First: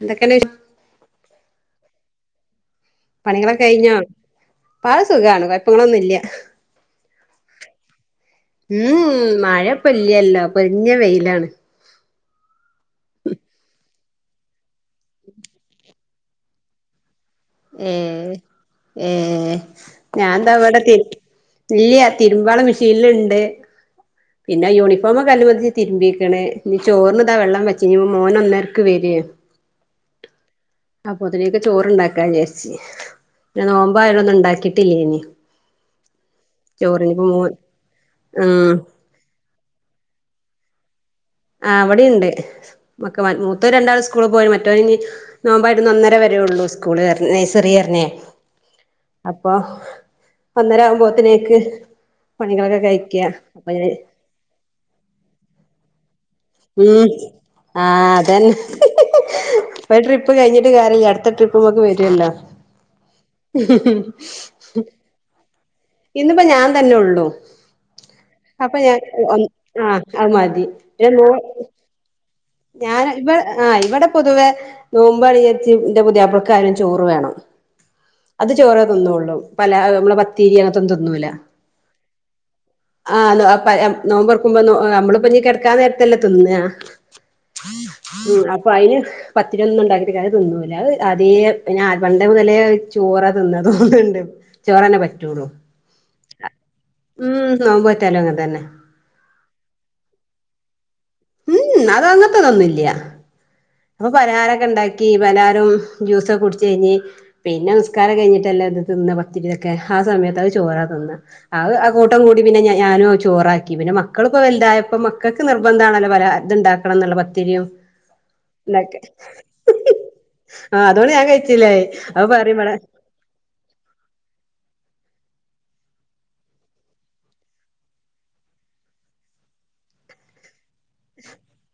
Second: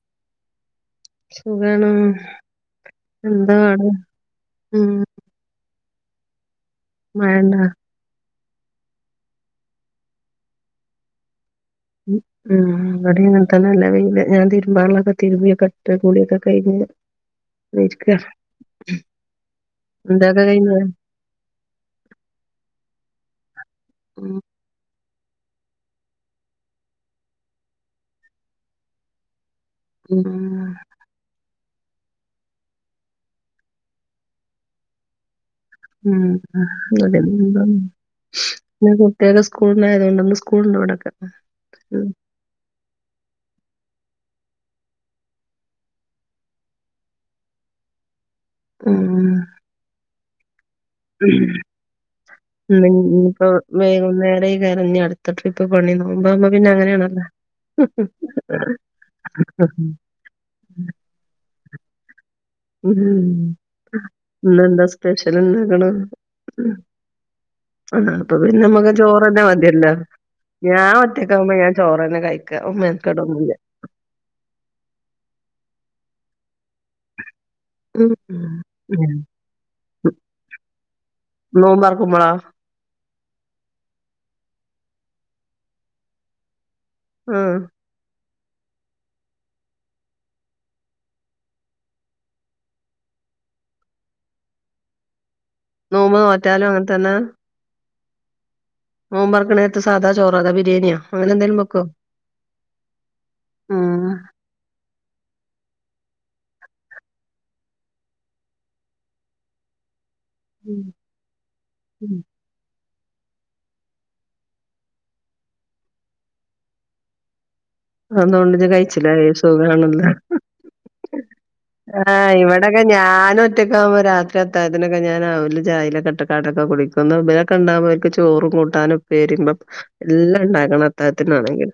എന്തൊക്കന സുഖാണ് എന്താ പണികളൊ പാട് കഴിഞ്ഞോ ഉം പല സുഖമാണ് കൊ പ്പങ്ങളൊന്നും ഇല്ല മഴ ണ്ട ഉം മഴ പൊല്ലല്ലോ പൊരിഞ്ഞ വെയിലാണ് ഉം അവിടെ ഇങ്ങനത്തെ നല്ല വെയില് ഞാൻ തിരുമ്പളൊക്കെ തിരുമ്പിയ കെട്ട് കുളി ഒക്കെ കയിഞ്ഞ് ഏ ഏ അന്റെതൊക്കെ ഞാനന്താ കഴിഞ്ഞോ അവിടെ തി ഇല്ലയ തിരുമ്പാള മെഷീനൽുണ്ട് ഉം പിന്നെ യൂണിഫോ ഇപ്പമ്മ കല്ഉ മതിച്ച തിരുമ്പിക്കണേ ഇീ ചോറിന് ഇതാ വെള്ളം വെച്ച് ഇ മോന ഒന്നേരക്ക് വര ആഹ് ചോറ്ണ്ടാക്കാ ചാരിച് നെ നോമ്പ് ആയോണ്ടൊന്നും ഉണ്ടാക്കിട്ടില്ലേ ഇനി [unintelligible] ചോറിനിപ്പോ മോൻ ഉം കുട്ടേക്ക് സ്കൂളിനയത കൊണ്ടന്ന് സ്കൂൾ ണ്ട് ഇവിടൊക്കെ ആ ഉം അവിടെണ്ട് മക്കെ മൂത്തം രണ്ടാൾ സ്കൂള് പോയീണ് മറ്റോ ഇ നോമ്പായിട്ട് ഒന്നര വരെ ഉള്ളൂ സ്കൂള് എ നൈസറി എറിഞ്ഞി എ ഉം അപ്പൊ ഒന്നരകുമ്പോത്തിനേക്ക് ഇഞ് ഇപ്പോ വൈകുന്നേരം ആയിരിക്കും അടുത്ത ട്രിപ്പ് പണി നോക്കുമ്പോ ഉം ആഹ അതന്നെ ഉം ഒരു ട്രിപ്പ് കഴിഞ്ഞിട്ട് കാര്യല്യാ അടുത്ത ടിപ്പുമൊക്കെ വരില്ലോ ഉ ഇന്നഎന്താ സ്പെഷ്യൽ ന്ന് ഇന്നിപ്പോ ഞാൻ തന്നെ ഉള്ളു ആഹ് പിന്നെ അപ്പൊ നമ്മക്ക് ഞാൻ ചോറന്നെ മതിയല്ലോ ആഹ അത് മതി ഞാൻ നോ ഒറ്റക്കാവുമ്പോ ഞാൻ ചോറന്നെ കഴിക്ക ഞാൻ ഇവിടെ മെനക്കെടൊന്നുല്ല ആ ഇവിടെ പൊതുവെ നോമ്പണിജാര്ച്ചി എന്റെ പുതിയാപ്പൾക്കായാലും ചോറ് വേണം ഉം അത് ചോറേ തിന്നുള്ളൂ പല നമ്മളെ പത്തീരി അങ്ങത്തൊന്നും തിന്നൂല നോമ്പാർ കുമ്പള ആഹ് [unintelligible] ന്നോബർക്കുമ്പം നമ്മൾപ്പം ഞ്ഞി കെടക്കാൻനേരത്തല്ലേ തിന്ന ആ ഉ അപ്പൊ അതിന് പത്തിരി ഒന്നുംഉണ്ടാക്കിട്ട്കാര്യം തിന്നൂല അഹ് ആ-പിന്ന വണ്ട മുതലേ ചോ ചോറ തിന്ന തോന്നണ്ട് ചോറന്നെ പറ്റുള്ളൂ നോമ്പ് നോറ്റാലും അങ്ങതന്നെ ഉം [unintelligible] തന്നെ ഒമ്പോർകണത് സാദ ചോറത ബിരിയാണ്യോ ഉം അത ഉം അങ്ങനത്തന്നൊന്നുംല്യാഅപ്പൊ പലഹാരൊക്കെ ഉണ്ടാക്കി പലരും ജ്യൂസൊക്കെ കുടച്ച് കഴിഞ്ഞ് പിന്നെ നിസ്കാരം കഴിഞ്ഞിട്ടല്ല ഇത് തിന്ന പത്തിരി ഇതൊക്കെ ആ സമയത്ത് [unintelligible] ചോറ തിന്ന അഹ് ആ കൂട്ടം കൂടി പിന്നെ ഞാനോ ചോറാക്കി പിന്നെ മക്കളിപ്പോ വലുതായപ്പോ മക്കൾക്ക് നിർബന്ധാണല്ലോ പല ഇത്ണ്ടാക്കണം എന്നുള്ള പത്തിരിയും അതുകൊണ്ട് ജ് ഇതൊക്കെ കഴിച്ചില്ല സുഖാണല്ല ആഹ് അതോണ്ട് ഞാൻ കഴിച്ചില്ലായി ആ് അത് പറയും ഇവിടെ ഇവിടൊക്കെ ഞാൻ ഒറ്റക്കുമ്പോ രാത്രിയത്തഴാതിനൊക്കെ ഞാൻ രാവിലെ ചായലെ കെട്ടക്കാട്ടൊക്കെ കുടിക്കുന്നു ഇബാറുകന്താ ഇവരുക് ചോറും കൂട്ടാനും ഉപ്പേരിം പ ല്ല ഇണ്ടാകാണം അത്താത്തിനണെങ്കിൽ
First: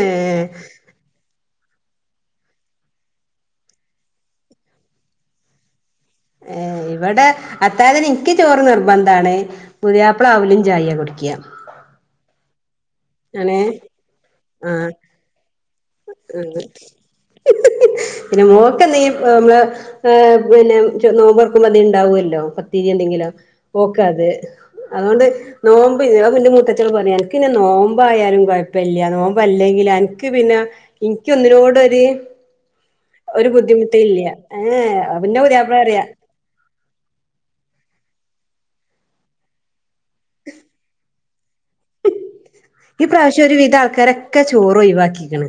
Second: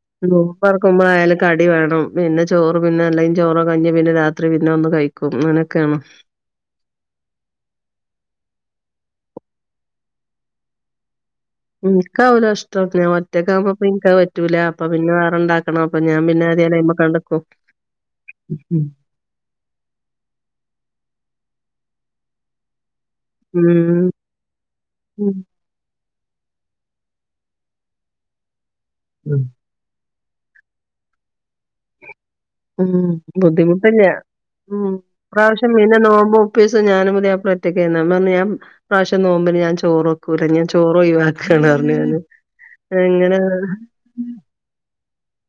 ഏഹ് നൂമ്പ് തുറക്കുമ്പോ അ കടി വേണം പിന്നെ ചോറ് പിന്നെ അല്ലെങ്കിൽ ചോറോ കഴഞ് പിന്നെ രാത്രി പിന്നെ ഒന്ന് കഴിക്കും അങ്ങനൊക്കെയാണ് ഏ ഇവിടെ അത്തായത്ന് ഇക്ക് ചോറ് നിർബന്ധണ് പുതിയാപ്പ്ള അവലും ചായ കുടിക്ക എനിക്കാവലോ ഇഷ്ട ഞാൻ ഒറ്റക്ക ആകുമ്പ എനിക്കാ പറ്റൂല അപ്പൊ പിന്നെ ആഹ് വേറെണ്ടാക്കണം പ്പ ഞാൻ പിന്നെ [unintelligible] പിന്നെ ഉം. മോക്കെന്തെങ്കി മള് പിന്നെ നോമ്പർക്ക്പ എ ഇണ്ടാവുല്ലോ പത്തിരി എന്തെങ്കില ഉം. ഓക്കത് അതൊണ്ട് ഉം. നോ- പിന്റെ മുത്തച്ചട് പറയും എനിക്ക്ിന്നെ നോമ്പ ആയാലും കുഴപ്പമില്ല നോമ്പ അല്ലെങ്കിൽ എനക്ക് പിന്നെ എനിക്ക് ഒന്നിനോട് ഒര് ഉം ബുദ്ധിമുട്ടില്ല ഇ ഏഹ് പിന്നെ പ്രാശ്യം പുതിയാപ്ല മീനെ പറയാ നോവുമ്പോ ഉപ്പ ഞാനും പുതിയപ്ലേ ഒറ്റക്കാരുന്ന് പ്പ പറഞ് ഈ പ്രാശ്യം നോമ്പിന് ഞൻ ചോറോക്കൂല്ല ഞാൻ ചോറോ കണ് പറഞ് ന്ന് ഈ എങ്ങനെ പ്രാവശ്യം ഒരു വിധം ആൾക്കാരൊക്കെ ചോറ് ഒഴിവാക്കിക്ക്ണ്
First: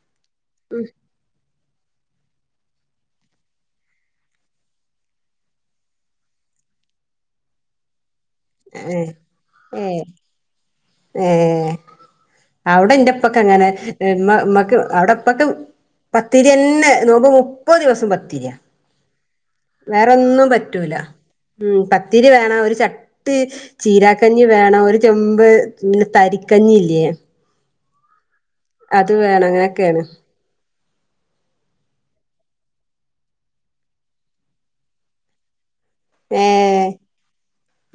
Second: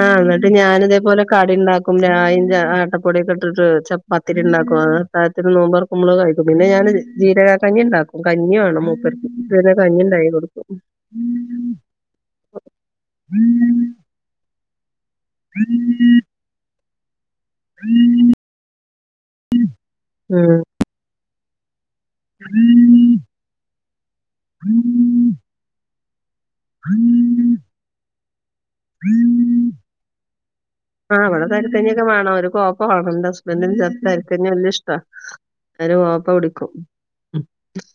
ആ എന്നിട്ട് ഞാനിതേപോലെ കടിണ്ടാക്ക [unintelligible] ഞ്ച ആട്ടപ്പടിയൊക്കെ ഇട്ടിട്ടു ചപ്പത്തിക്ക ഇണ്ടാക്കും അത്തയ് തിന് നോമ്പോർക്കുമ്മള് കഴിക്കും പിന്നെ ഞാ ജീരകക്കഞ്ഞി ഉണ്ടാക്കും കഞ്ഞി വേണം ഏഹ് മൂപ്പര്ക്ക് പിന്നെ കഞ്ഞി ഏഹ് ഉണ്ടാക്കി കൊടുക്കും ഏഹ് അവിടെ എന്റെ പ്പൊക്കെ അങ്ങനെ മ്മ്ക് അവിടെപ്പക്കെ പത്തിരി തന്നെ നോക്ക മുപ്പ ദിവസം പത്തിരിയ വേറൊന്നും ഉം പറ്റൂല ത്തിരി വേണം ഒരു ചട്ടി ചീര കഞ്ഞി വേണം ഒരു ചെമ്പ് തരി കഞ്ഞില്ല്യെ അത് വേണം ങ്ങനെക്കെയാണ് ആ് അവിടെ തരിക്കഞ്ഞൊക്കെ വേണം ഒരു കോഴപ്പ വേണം എന്റെ ഹസ്ബൻഡ ചേർ തരിക്കഞ്ഞി വല്ല ഇഷ്ടാ ഒരു കോപ്പ ഏ കുടിക്കും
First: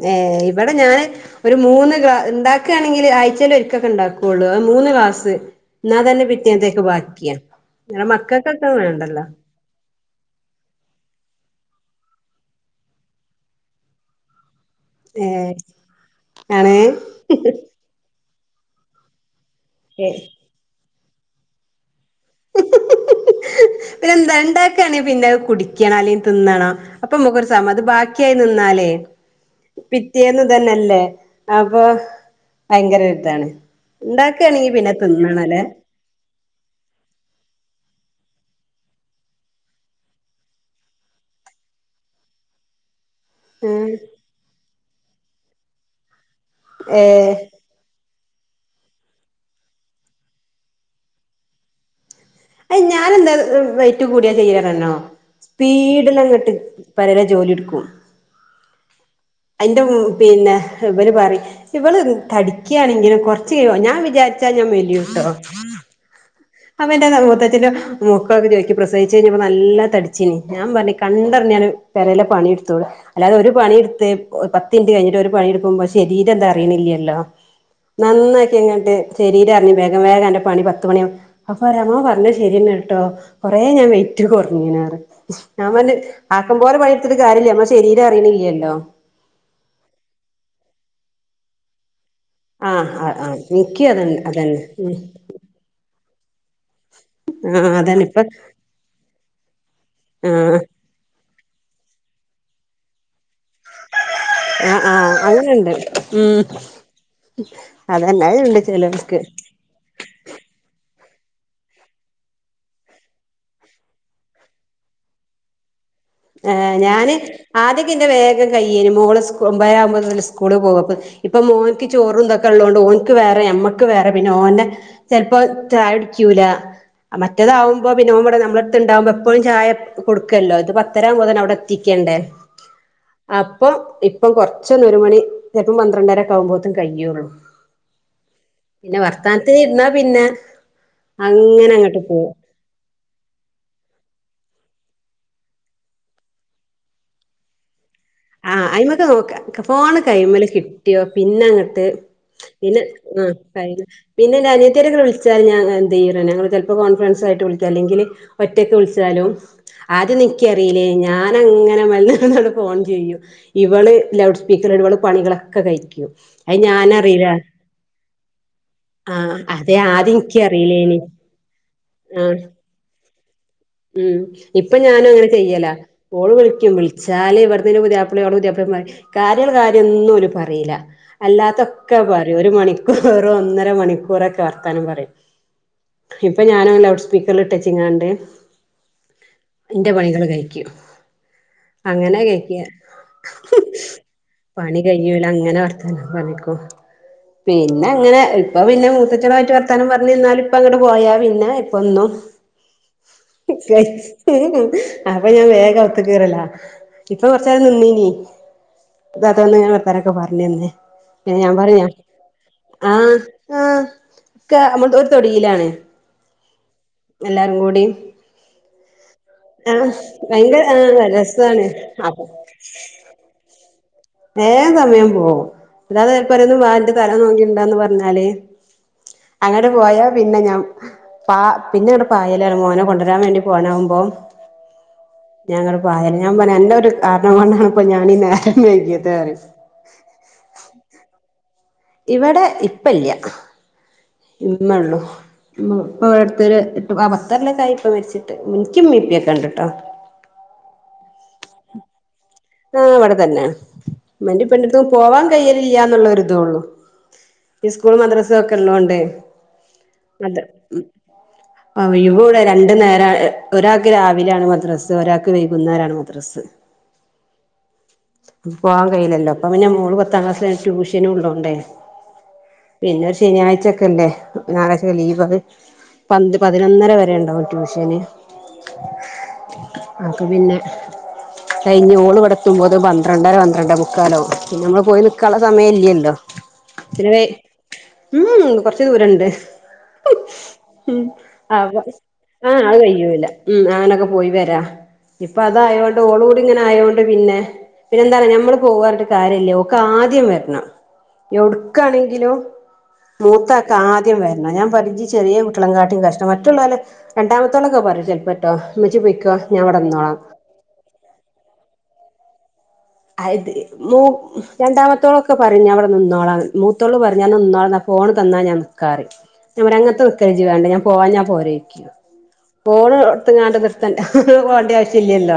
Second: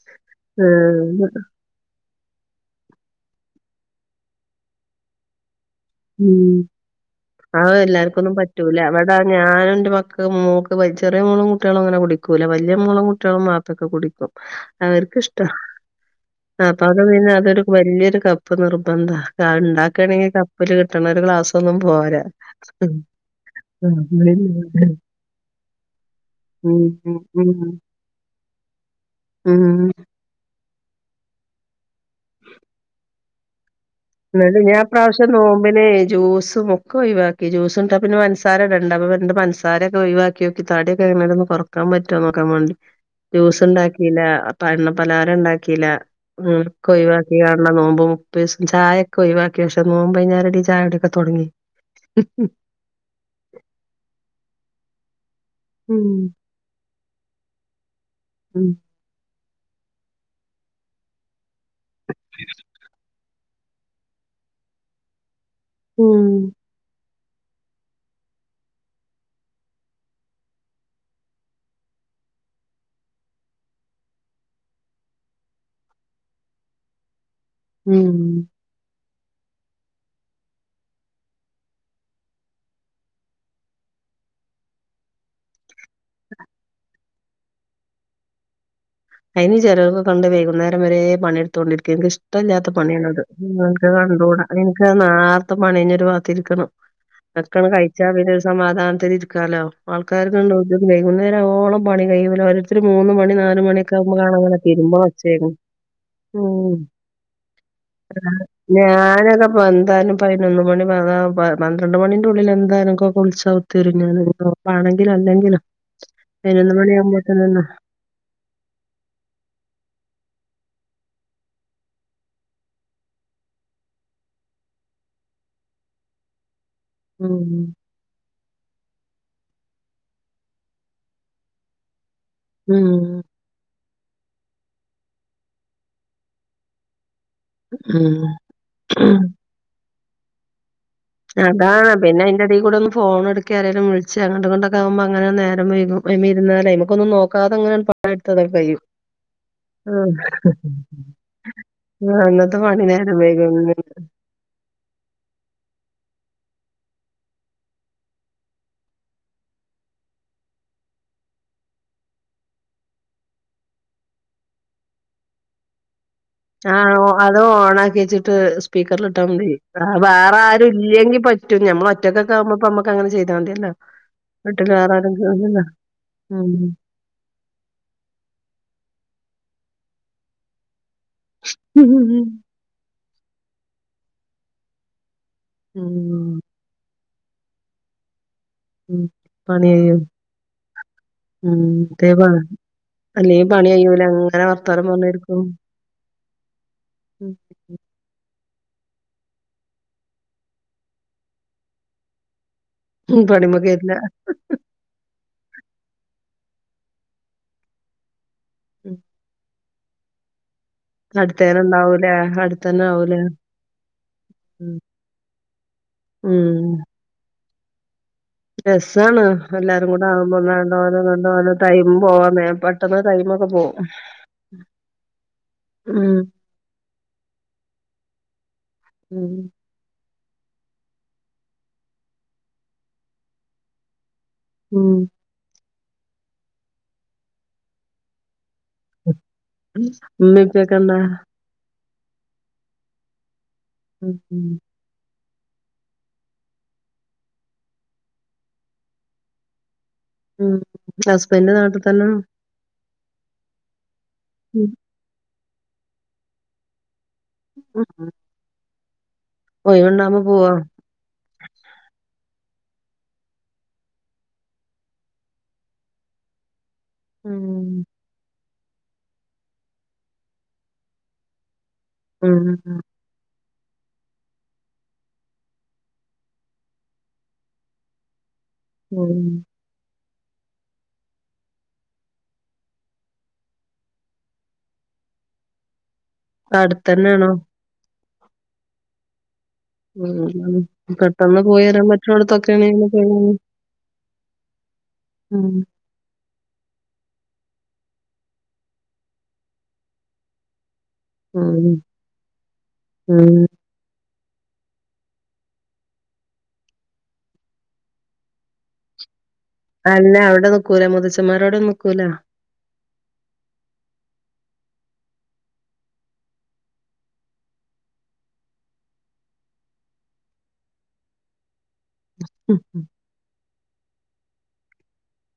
ഏ ഇവിടെ ഞാന് ആഹ് ഒരു മൂന്ന് ഗ്ലാ ഉണ്ടാക്കുകയാണെങ്കിൽ ആയ്ച്ചൽ ഒരിക്കൊക്കെ ഉണ്ടാക്കുള്ളൂ മൂന്ന്ക്ാസ് ഉ അവ ഇങ്ങടെ എല്ലാർക്കുന്നും മക്കൾക്കൊക്കെ പറ്റൂല അവിട വേണ്ടല്ലോ ഞാന എൻന്റെ മ ക്ക് ചെറിയ മോളം കുട്ടികളും അങ്ങനെ കുടിക്കൂല വലിയ മോളം കുട്ടികളും മാപ്പൊക്കെ കുടിക്കും അവർക്ക്ിഷ്ട ഏഹ് ആണ് അപ്പൊ അത്ന്നാ അതൊരു വലിയൊരു കപ്പ് നിർബന്ധാ ഏ ഉണ്ടാക്കയാണെങ്കിൽ കപ്പില് കിട്ടണ ഒരു ക്ലാസ്സ ഒന്നും പോരാ ഉം പിന്നെ രണ്ടാക്കാണെങ്കിൽ പിന്നെ അത് കുടിക്കണംോ അല്ലെങ്കിൽ തിന്നണംോ അപ്പൊക്കൊരു സം ഉം അത് ബാക്കിയായി ന്നലെ ഉം പിറ്റെന്ന് അ തന്നല്ലേ അപ്പൊ ഭയങ്കര ഉണ്ടാക്കുകയാണെങ്കി എന്നല്ല പിന്നെ പ്ര്രാശ്യം തിന്നണല്ലേ നോമ്പിനേ ജ്യൂസും ഒക്കെ ഒയി ജ്യൂസ് ഉണ്ടാ പിന്ന പഞ്ചസാര ഇടണ്ട അപ്പ പിന്നെ പഞ്ചസാര ഒക്കെ ഒഴവാക്കിോക്കി തടി ഒക്കെ എങ്ങന ഒന്ന് കൊറക്കാൻറ്റോ [unintelligible] ജ്യൂസ് ഉണ്ടാക്കില്ല പ എണ്ണപ്പലാരം ഉണ്ടാക്കില്ല ഉം ഏ കൊയ് വാക്കി കാണ നോമ്പും മുപ്പി ചായയൊക്കെ ഒയിവാക്കി പക്ഷെ നോമ്പൈഞ്ഞേരടി ചായടി തുടങ്ങി അത് ഞാന എന്താ റൈറ്റ് കൂടിയാ ചെയ്യറ്ണര്ണോ ഉം സ്പീഡിലങ്ങട്ട് പലരെ ജോലിട്ക്കും ഉം അതിന്റെ പിന്നെ ഇവല് പറയും ഇവള് തടിക്കുകയാണെങ്കിലും കൊറച്ച് കഴി ഞാൻ വിചാരി ച്ച ഞ മിലിയുട്ടോ ഉം ത്തിന്റെ മുക്കൊക്കെ ചോദി പ്രസവിച്ചു കഴിഞ്ഞപ്പോ നല്ല തടിച്ചിനി ഞാൻ പറഞ്ഞ് കണ്ടർഞാണ്ട് പെരെലെ പ പണിയെടുത്തോ അല്ലാതെ ഒരു പണിയെടുത്ത് പത്തി ൻറ്റ് കഴിഞ്ഞിട്ട് ഒരു പണിയെടുക്കുമ്പോ ശരീരം ത അറിയണില്ലല്ലോ ഉം നന്നാക്കി അങ്ങട്ട് ശരീരം വേഗം വേഗം അന്റെ പണി പത്ത് മണിയ അപ്പ രമ പറഞ്ഞത് ശരിയന്ന് കേട്ടോ കൊറേ ഞാൻ വയി [unintelligible] ഞാൻ ആക്കം പോലെ പണിയെടുത്തിട്ട് കാര്യല്ല നമ്മളെ ശരീരം അറിയണില്ലല്ലോ അതിനി ചിലരൊക്കെ ഇണ്ട് വൈകുന്നേരം വരെ പണിയെടുത്തുകണ്ടിരിക്ക എനിക്ക് ഇഷ് ഇഷ്ട ഇല്ലാത്ത ആഹ് ആഹ് പണിയാണത് ആഹ് എനിക്കും നിക്ക് അതന്നെ കണ്ടുകൂടാം അതന്നെ നിങ്ങക്ക് ഉം നേരത്തെ പണി കഴിഞ്ഞൊരു ഒരു വാത്തിരിക്കണം വെക്കണം ആഹ് അതന്നെ കഴിച്ചാ ഇപ്പൊ പിന്നെ സമാധാനത്തി ഇരിക്കാലോ ആൾക്കാർക്കണ്ട ആഹ് കഴ [inaudible] അരെരോളം പണി കയിയൂല ഓരോരുത്തർ മൂന്ന് മണി നാൽ മണി കാണനെ ആഹ് തിരുമ്പോ ആഹ് വെച്ചരുന്നു അങ്ങനെണ്ട് ഉം ഉ അതന്നെ അത്ണ്ട് ചെലോൽക്ക് ഞാനൊക്കെ എന്താലും പതിനൊന്ന് മണി ആ പന്ത്രണ്ട് മണിന്റെ ഉള്ളിൽ എന്തായിനക്കു കുളിച്ച് അകത്തു പ്പാണെങ്കിലും അല്ലെങ്കിലോ ഏ ഞാന് ആദ്യക്കിന്റെ വേഗം കയ്യേന് മോൾ ഒമ്പദര ആവുമ്പോയേക്കും സ്കൂൾ പോകും ഇപ്പൊ മോൻക്ക് ചോറും ഇന്തൊക്കെ ഉള്ളോണ്ട് ഓൻക്ക് വേറെ മ്മക്ക് വേറെ പിന്നെ ഓന്റെ ചെലപ്പോ ചായ കുടിക്കൂല ഉം മറ്റേതാവുമ്പോ പിന്നെ നമ്മടെ നമ്മള അടുണ്ടാവുമ്പോ എപ്പോഴും ചായ കൊടുക്കല്ലോ ഇത് പത്ത് എട്ടര ആവുമ്പോൾ അവിടെ എത്തിക്കണ്ടേ ഉം അപ്പൊ ഇപ്പം കൊറച്ചൊന്ന് ഒരു മണി ചിലപ്പം പന്ത്രണ്ടര ആവുമ്പോയേക്കും ഒക്കെ കഴിയുള്ളൂ ഉം പിന്നെ വർത്താനത്തി ഇരുന്നാ പിന്നെ അങ്ങനെ അതാണ് അങ്ങട്ട് പിന്നെ പോവും അതിന്റെ ഇടയി കൂടെ ഒന്ന് ഫോൺ എടുക്ക ആരേലും വിളിച്ചു അങ്ങട്ടും ഇതാകുമ്പോ അങ്ങനെ നേരം വഴുകും അതിന്മ്മേ ഇരുന്നാല് നമുക്കൊന്നും നോക്കാതെ അങ്ങനെ പണിട്ത്തതൊക്കെ ആ കഴിയും അയിമക്കെ നോക്ക ഫോണ് ആഹ് കയിമ്മൽ കിട്ടിയോ പിന്നെ അങ്ങോട്ട് അന്നത്തെ പിന്നെ പണി നേരം ആഹ് വൈകും കല്ല പിന്നെ അനിയത്തിരൊക്കെ വിളിച്ചാൽ ഞാൻ എന്ത് ചെയ്യും ചിലപ്പോ കോൺഫിഡൻസ് ആയിട്ട് വിളിച്ച് അല്ലെങ്കിൽ ഒറ്റക്ക് വിളിച്ചാലും ആദ്യ ഒന്നും എ നിക്കറിയില്ലേ ഞാ ഞാൻ അങ്ങനെ [inaudible] ചെയ്യും ഇവള് ലൗഡ് സ്പീക്കർ ഇവള് പണികളൊക്കെ കഴിക്കും അത് ആ ഞാനറിയില്ല അതോ ഓൺ ആക്കി വെച്ചിട്ട് സ്പീക്കറിൽ ഇട്ടാൻ ആഹ് മതി അതെ ആദ്യം വേറെ ആരും എനിക്കറിയില്ലേനി ഇല്ലെങ്കി പറ്റും നമ്മൾ ആഹ് ഒറ്റക്കെക്കാകുമ്പോ പ്പ മ്മക്കങ്ങനെ ചെയ്യ ഉം ഇപ്പൊ ഞാനു അങ്ങനെ ഇല്ലല്ലോ ചെയ്യലാ ഓള് ഉം വിളിക്കും വിളിച്ചാല് ഇവട്ന്ന് ൻ്റെ പുതിയാപ്പള [unintelligible] കാര്യ കാര്യം ഒന്നും ഓൽ പറീല അല്ലാത്തൊക്കെ പറിം ഒരു മണിക്കൂർ വെറും ഒന്നര മണിക്കൂറൊക്കെ വർത്താനം പറിം ഉം ഇപ്പൊ ഞാനും ലൗഡ്സ്പീ പിക്കള്ട്ടച്ചിങ്ങാണ്ട് ഉം പണി ഇന്റെ കഴിയും പണികള് കഴിക്കും ഉം തേബ് അങ്ങനെ കാണും കഴിക്ക അല്ലെങ്കി പണി കയ്യൂല അങ്ങനെ പണി വർത്താനം കഴിയൂല പറഞ്ഞിരിക്കും അങ്ങനെ വർത്താനം പറഞ്ഞിക്കും പിന്നെ അങ്ങനെ ഇപ്പൊ പിന്നെ മൂത്തെച്ച്യാളായിട്ട് വർത്താനം പറഞ്ഞ് ഇര്ന്നാൽ ഇപ്പങ്ങട്ട് പോയാ പിന്നെ ഇപ്പൊന്നും ഉം പണിമ്മ കേറില്ല [unintelligible] അപ്പൊ ഞാൻ വേഗം അൗത്ത്ക്കേറലാ ഇപ്പൊ കൊറച്ചേരം നിന്നീനീ ഇ താത്ത വന്ന് ഇവരൊക്കെ പർണെന്നെ പിന്നെ ഞാൻ അടുത്തേനെ പറിം ഉണ്ടാവൂലേ? അടുത്തന്നെ ആ ആവൂലേ? ആ ക്ക ഉം. അമ്മൾ തൊ ഒര് തൊടിയിലാണ് എല്ലാരും കൂടി എസ് അതാണ് ആഹ് എല്ലാരും കൂടെ ആവുമ്പോ ഒന്ന് ഭയങ്കര ആണ്ട് പോവലും ആഹ് ഇങ്ങണ്ട് പോവലും രസാണ് ടൈം അപ്പൊ പോവാൻ മേ പെട്ടെന്ന് ടൈമ ഒക്കെ പോകും.. വേം സമയം പോവും ഉം. [unintelligible] ഇന്റെ തല നോക്ക്യണ്ടാന്ന് പറഞ്ഞാല് ഉം. അങ്ങന പോയാ പിന്നെ, ഞാൻ പ പിന്നെ അങ്ങ് പായലാണ് മോനെ കൊണ്ടരാൻ വേണ്ടി പോവാനാവുബോ. ഉം. ഞങ്ങള് പായലാ ഞാൻ പറിം അന്റെ ഒരു കാരണം കൊണ്ടാണ് ഇപ്പോ ഞാനീ നേരം വൈകിയത് പറയും ഇമ്മി ഇപ്പിം ഒക്കെ ണ്ടാ ഇവിടെ ഇപ്പല്യാ, ഉം. ഇമ്മള്ളു. ഇപ്പവടെ അടുത്തൊര് എട്ട് പത്ത് കൊല്ലം ക്കെ ആയി ഇപ്പ മരിച്ചിട്ട് ഇൻക്ക് ഇമ്മീം ഇപ്പീം ഒക്കെ ണ്ട് ട്ടൊ ഉം, ഹസ്ബന്റ് നാട്ട്തന്നെ. ആ ഇവിടെ തന്നെ ഇമ്മന്റിം ഉം. ഇപ്പന്റിംട്ത്ത്ക്ക് പോവാൻ കയലില്ലാന്ന്ള്ള ഒര് തെള്ളൂ.. ഇസ്കൂളും ഉം. മദ്രസെക്കെ ഉള്ളോണ്ടേ. ഒഴിവുണ്ടാവുമ്പോ അതെ പോവോ? ആ ഒഴിവുല്ല രണ്ടു നേരം ഒരാൾക്ക് രാവിലെയാണ് മദ്രസ് ഒരാൾക്ക് വൈകുന്നേരണ് മദ്രസ്. ഉം. പോവാൻ കയിലല്ലോ അപ്പൊ പിന്നെ മോള് പത്താം ക്ലാസ്സി ട്യൂഷനും ഉള്ളോണ്ടേ. ഉം. പിന്നെ ഒരു ശനിയാഴ്ച ച്ചക്കല്ലേ ഞായറാച്ച ലീവ് പന്തി പതിനൊന്നര വരെ ഉണ്ടാവും ട്യൂഷന്. ഉം. അതൊക്കെ പിന്നെ കൈഞ്ഞ് ഓള് ഇവിടെ എത്തുമ്പോ പന്ത്രണ്ടര പന്ത്രണ്ടെ മുക്കാലാകും പിന്നെ നമ്മൾ പോയി നിൽക്കാനുള്ള സമയല്ലല്ലോ. അടുത്തന്നെയാണോ? ഉം കൊറച്ച് ദൂരണ്ട്. ഉം. ഉം പെട്ടെന്ന് അ പോയി വരാൻ അത് പറ്റുന്നോടത്തൊക്കെയാണെങ്കില് പോയി കയ്യൂല്ല വരാം. ഉം അങ്ങനൊക്കെ പോയി വരാ. ഇപ്പൊ ഉം. അതായതോണ്ട് ഓള് ഇങ്ങനെ ആയോണ്ട് പിന്നെ പിന്നെ എന്താ പറ ഞമ്മള് പോകാന്ന് പറഞ്ഞിട്ട് കാര്യല്ല ഓൾക്ക് ആദ്യം വരണം. ഉം. എഡ്ക്കാണെങ്കിലും ഉം. മൂത്താക്ക് ആ ദ്യം വരണം ഞാൻ പറഞ്ഞ് ഇജ്ജ് ചെറിയ കുട്ടളങ്ങാട്ടിയും കഷ്ട മറ്റുള്ളവരെ രണ്ടാമത്തോളൊക്കെ പറയും ചിലപ്പോ ട്ടോ ഉമ്മച്ചി പൊയ്ക്കോ ഞാൻ ഇവിടെ അല്ല നിന്നോളാം അവിടെ നിക്കൂല മുതച്ചമാരോട നക്കൂല. അതെ മൂ രണ്ടാമത്തോളൊക്കെ പറയും ഞാൻ ഇവിടെ നിന്നോള മൂത്തോളും പറിം ഞ വടെ നിന്നോള ഫോണ് തന്ന ഞാൻ നിക്ക റിം ഞാ പറിം ആങ്ങൻതെ നിക്കല് ജ്ജ് വാങ്ങ ഞാൻ പോണില്ല പോണ് ഇട്ത്ത്കാണ്ട് ഹ് ഹ്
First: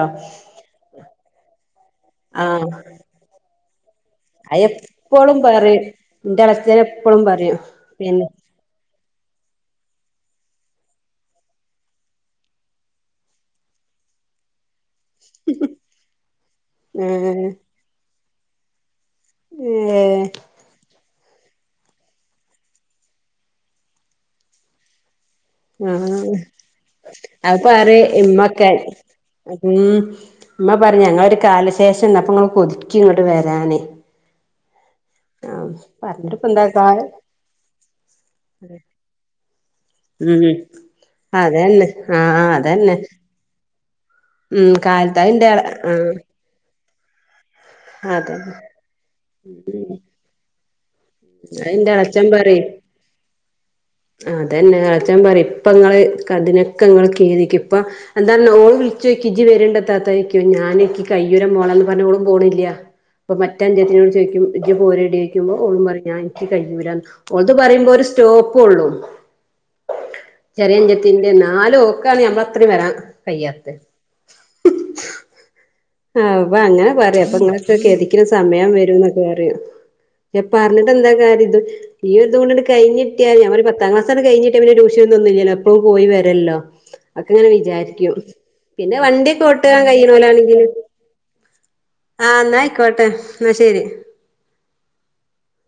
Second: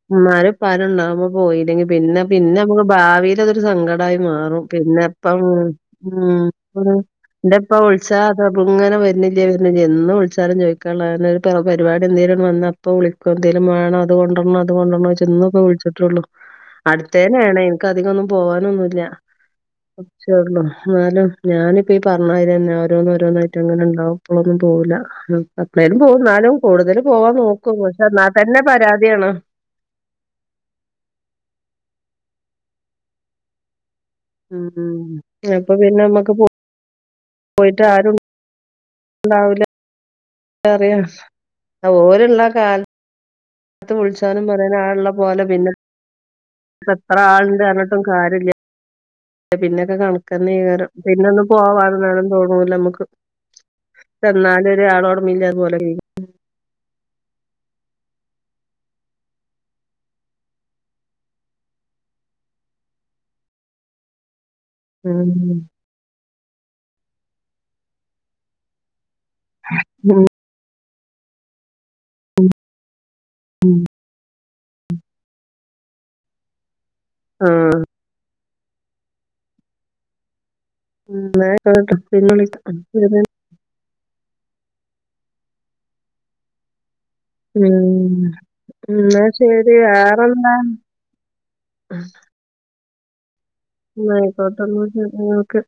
[unintelligible] പോയില്ലെങ്കി പിന്നെ പിന്നെ ആഹ് നമ്മക്ക് ഭാവിൽ അതൊരു സങ്ക ണ്ടായി അത് മാറും എപ്പളും പിന്നെപ്പം പറയും ഉം. ഇന്റെ എളച്ചന് എപ്പളും എന്റെ പറയും ഇപ്പ വിളിച്ചാ പിന്നെ അത് ഇങ്ങനെ വരുന്നില്ലേ വര് എന്ന് വിളിച്ചാലും ചോദിക്കുള്ള പരിപാടി എന്തെലും വന്ന പ്പൊ വിളിക്കു എന്തേലും വേണോ അത് കൊണ്ടോ കൊണ്ടോര്‌ണോച്ച് പ്പ വിളിച് ട്ടൊള്ളു ഏഹ് അടുത്തേനണേ എനക്ക് അധികൊന്നും പോകാനൊന്നുല്ല. ഏഹ് കുറച്ചുള്ളൂ എന്നാലും ഞാനിപ്പോ ഈ പറഞ്ഞ മാതിരി ഓരോന്നു ഓരോന്നു ആയിട്ട് അങ്ങനെ ഉണ്ടാവും. അപ്പോളൊന്നും പോവൂല എപ്പളേലും പോകും ആഹ് എന്നാലും കൂടുതൽ പോവാൻ അപ്പൊ നോക്കും പക്ഷെ പറയും എന്നാ തന്നെ ഇമ്മക്കെ പരാതിയാണ്. ഉം ഉമ്മ പറഞ്ഞു ഞങ്ങളൊരു കാലശേഷം എന്നപ്പ ഇങ്ങള് കൊതിക്കും ഇങ്ങോട്ട് വരാന്. ഉം ആഹ് എളുപ്പം പിന്നെ നമ്മക്ക് പോ പറഞ്ഞിട്ടിപ്പ എന്താ കാലം പോയിട്ട് ആരുണ്ടാവില്ല. ഉം അറിയ അതന്നെ ഓലുള്ള ആഹ് കാൽ അതന്നെ ത്തും വിളിച്ചാനും ഉം പറയാന് ആളുള്ള കാലത്ത് പോലെ അയിന്റെ പിന്നെ ആഹ് അപ്പ എത്ര ആളുണ്ട് എന്ന് പറഞ്ഞിട്ടും കാര്യമില്ല അതന്നെ പിന്നൊക്കെ കണക്കന്നീകാരം. പിന്നെ ഒന്നും അയിന്റെ പോവാനൊന്നും എളച്ചൻ പറയും തോന്നൂല നമ്മുക്ക്. അതന്നെ എളച്ചൻ പറയും ഇപ്പ പോലെ ഇങ്ങള് അതിനൊക്കെ ഇങ്ങള് ഖേദിക്കും ഇപ്പൊ എന്താണ് ഓൾ വിളിച്ചോയ്ക്കും ഇജ്ജ് വരേണ്ടത്താത്ത ചോയ്ക്കും ഞാനേക്ക് കയ്യൂല മോളേ ന്ന് പറഞ്ഞ ഓളും പോണില്ല. അപ്പൊ മറ്റ അനുജത്തികളും ചോദിക്കും ഇജ്ജ് പോരോടി ഉം ചോയ്ക്കുമ്പോ ഓള് പറ ഞാൻ എനിക്ക് കയ്യൂല ഓക്ക് പറയുമ്പോ ഒരു സ്റ്റോപ്പ് ഉള്ളു. ഉം. [unintelligible] ന്നാലും ഓക്കാണ് ഞമ്മളത്രയും വരാം കയ്യാത്തെ ആഹ് അപ്പൊ അങ്ങനെ പറയും അപ്പൊ ഇങ്ങളൊക്കെ ആഹ് ഗേദിക്ക്ണ സമയം വരുന്ന് അപ്പ പറയും എപ് പറഞ്ഞിട്ട് എന്താ കാര്യം ഇത് എന്നായിക്കോട്ടെ ഈ പിന്നെ ഇതുകൊണ്ടിണ്ട് വിളിക്കാം കഴിഞ്ഞി ഉം ഒരു പത്താം ക്ലാസാണ്ട് കഴിഞ്ഞിട്ടിയാ പിന്നെ ട്യൂഷനു ഇതൊന്നുല്ല്യല്ലോ എപ്പളും പോയി വരല്ലോ. ഒക്കെ ഇങ്ങനെ ഉം വിചാരിക്കും പിന്നെ എന്നാ വണ്ടിയൊക്കെ ശരി ഓട്ടാൻ വേറെന്താ കഴിയിണോലാണെങ്കില് ആ ന്നാ ആയിക്കോട്ടെ. എന്നാ ശരി ന്നാ ആയിക്കോട്ടെ ന്നാ ശരി ന്നാ ഓക്കെ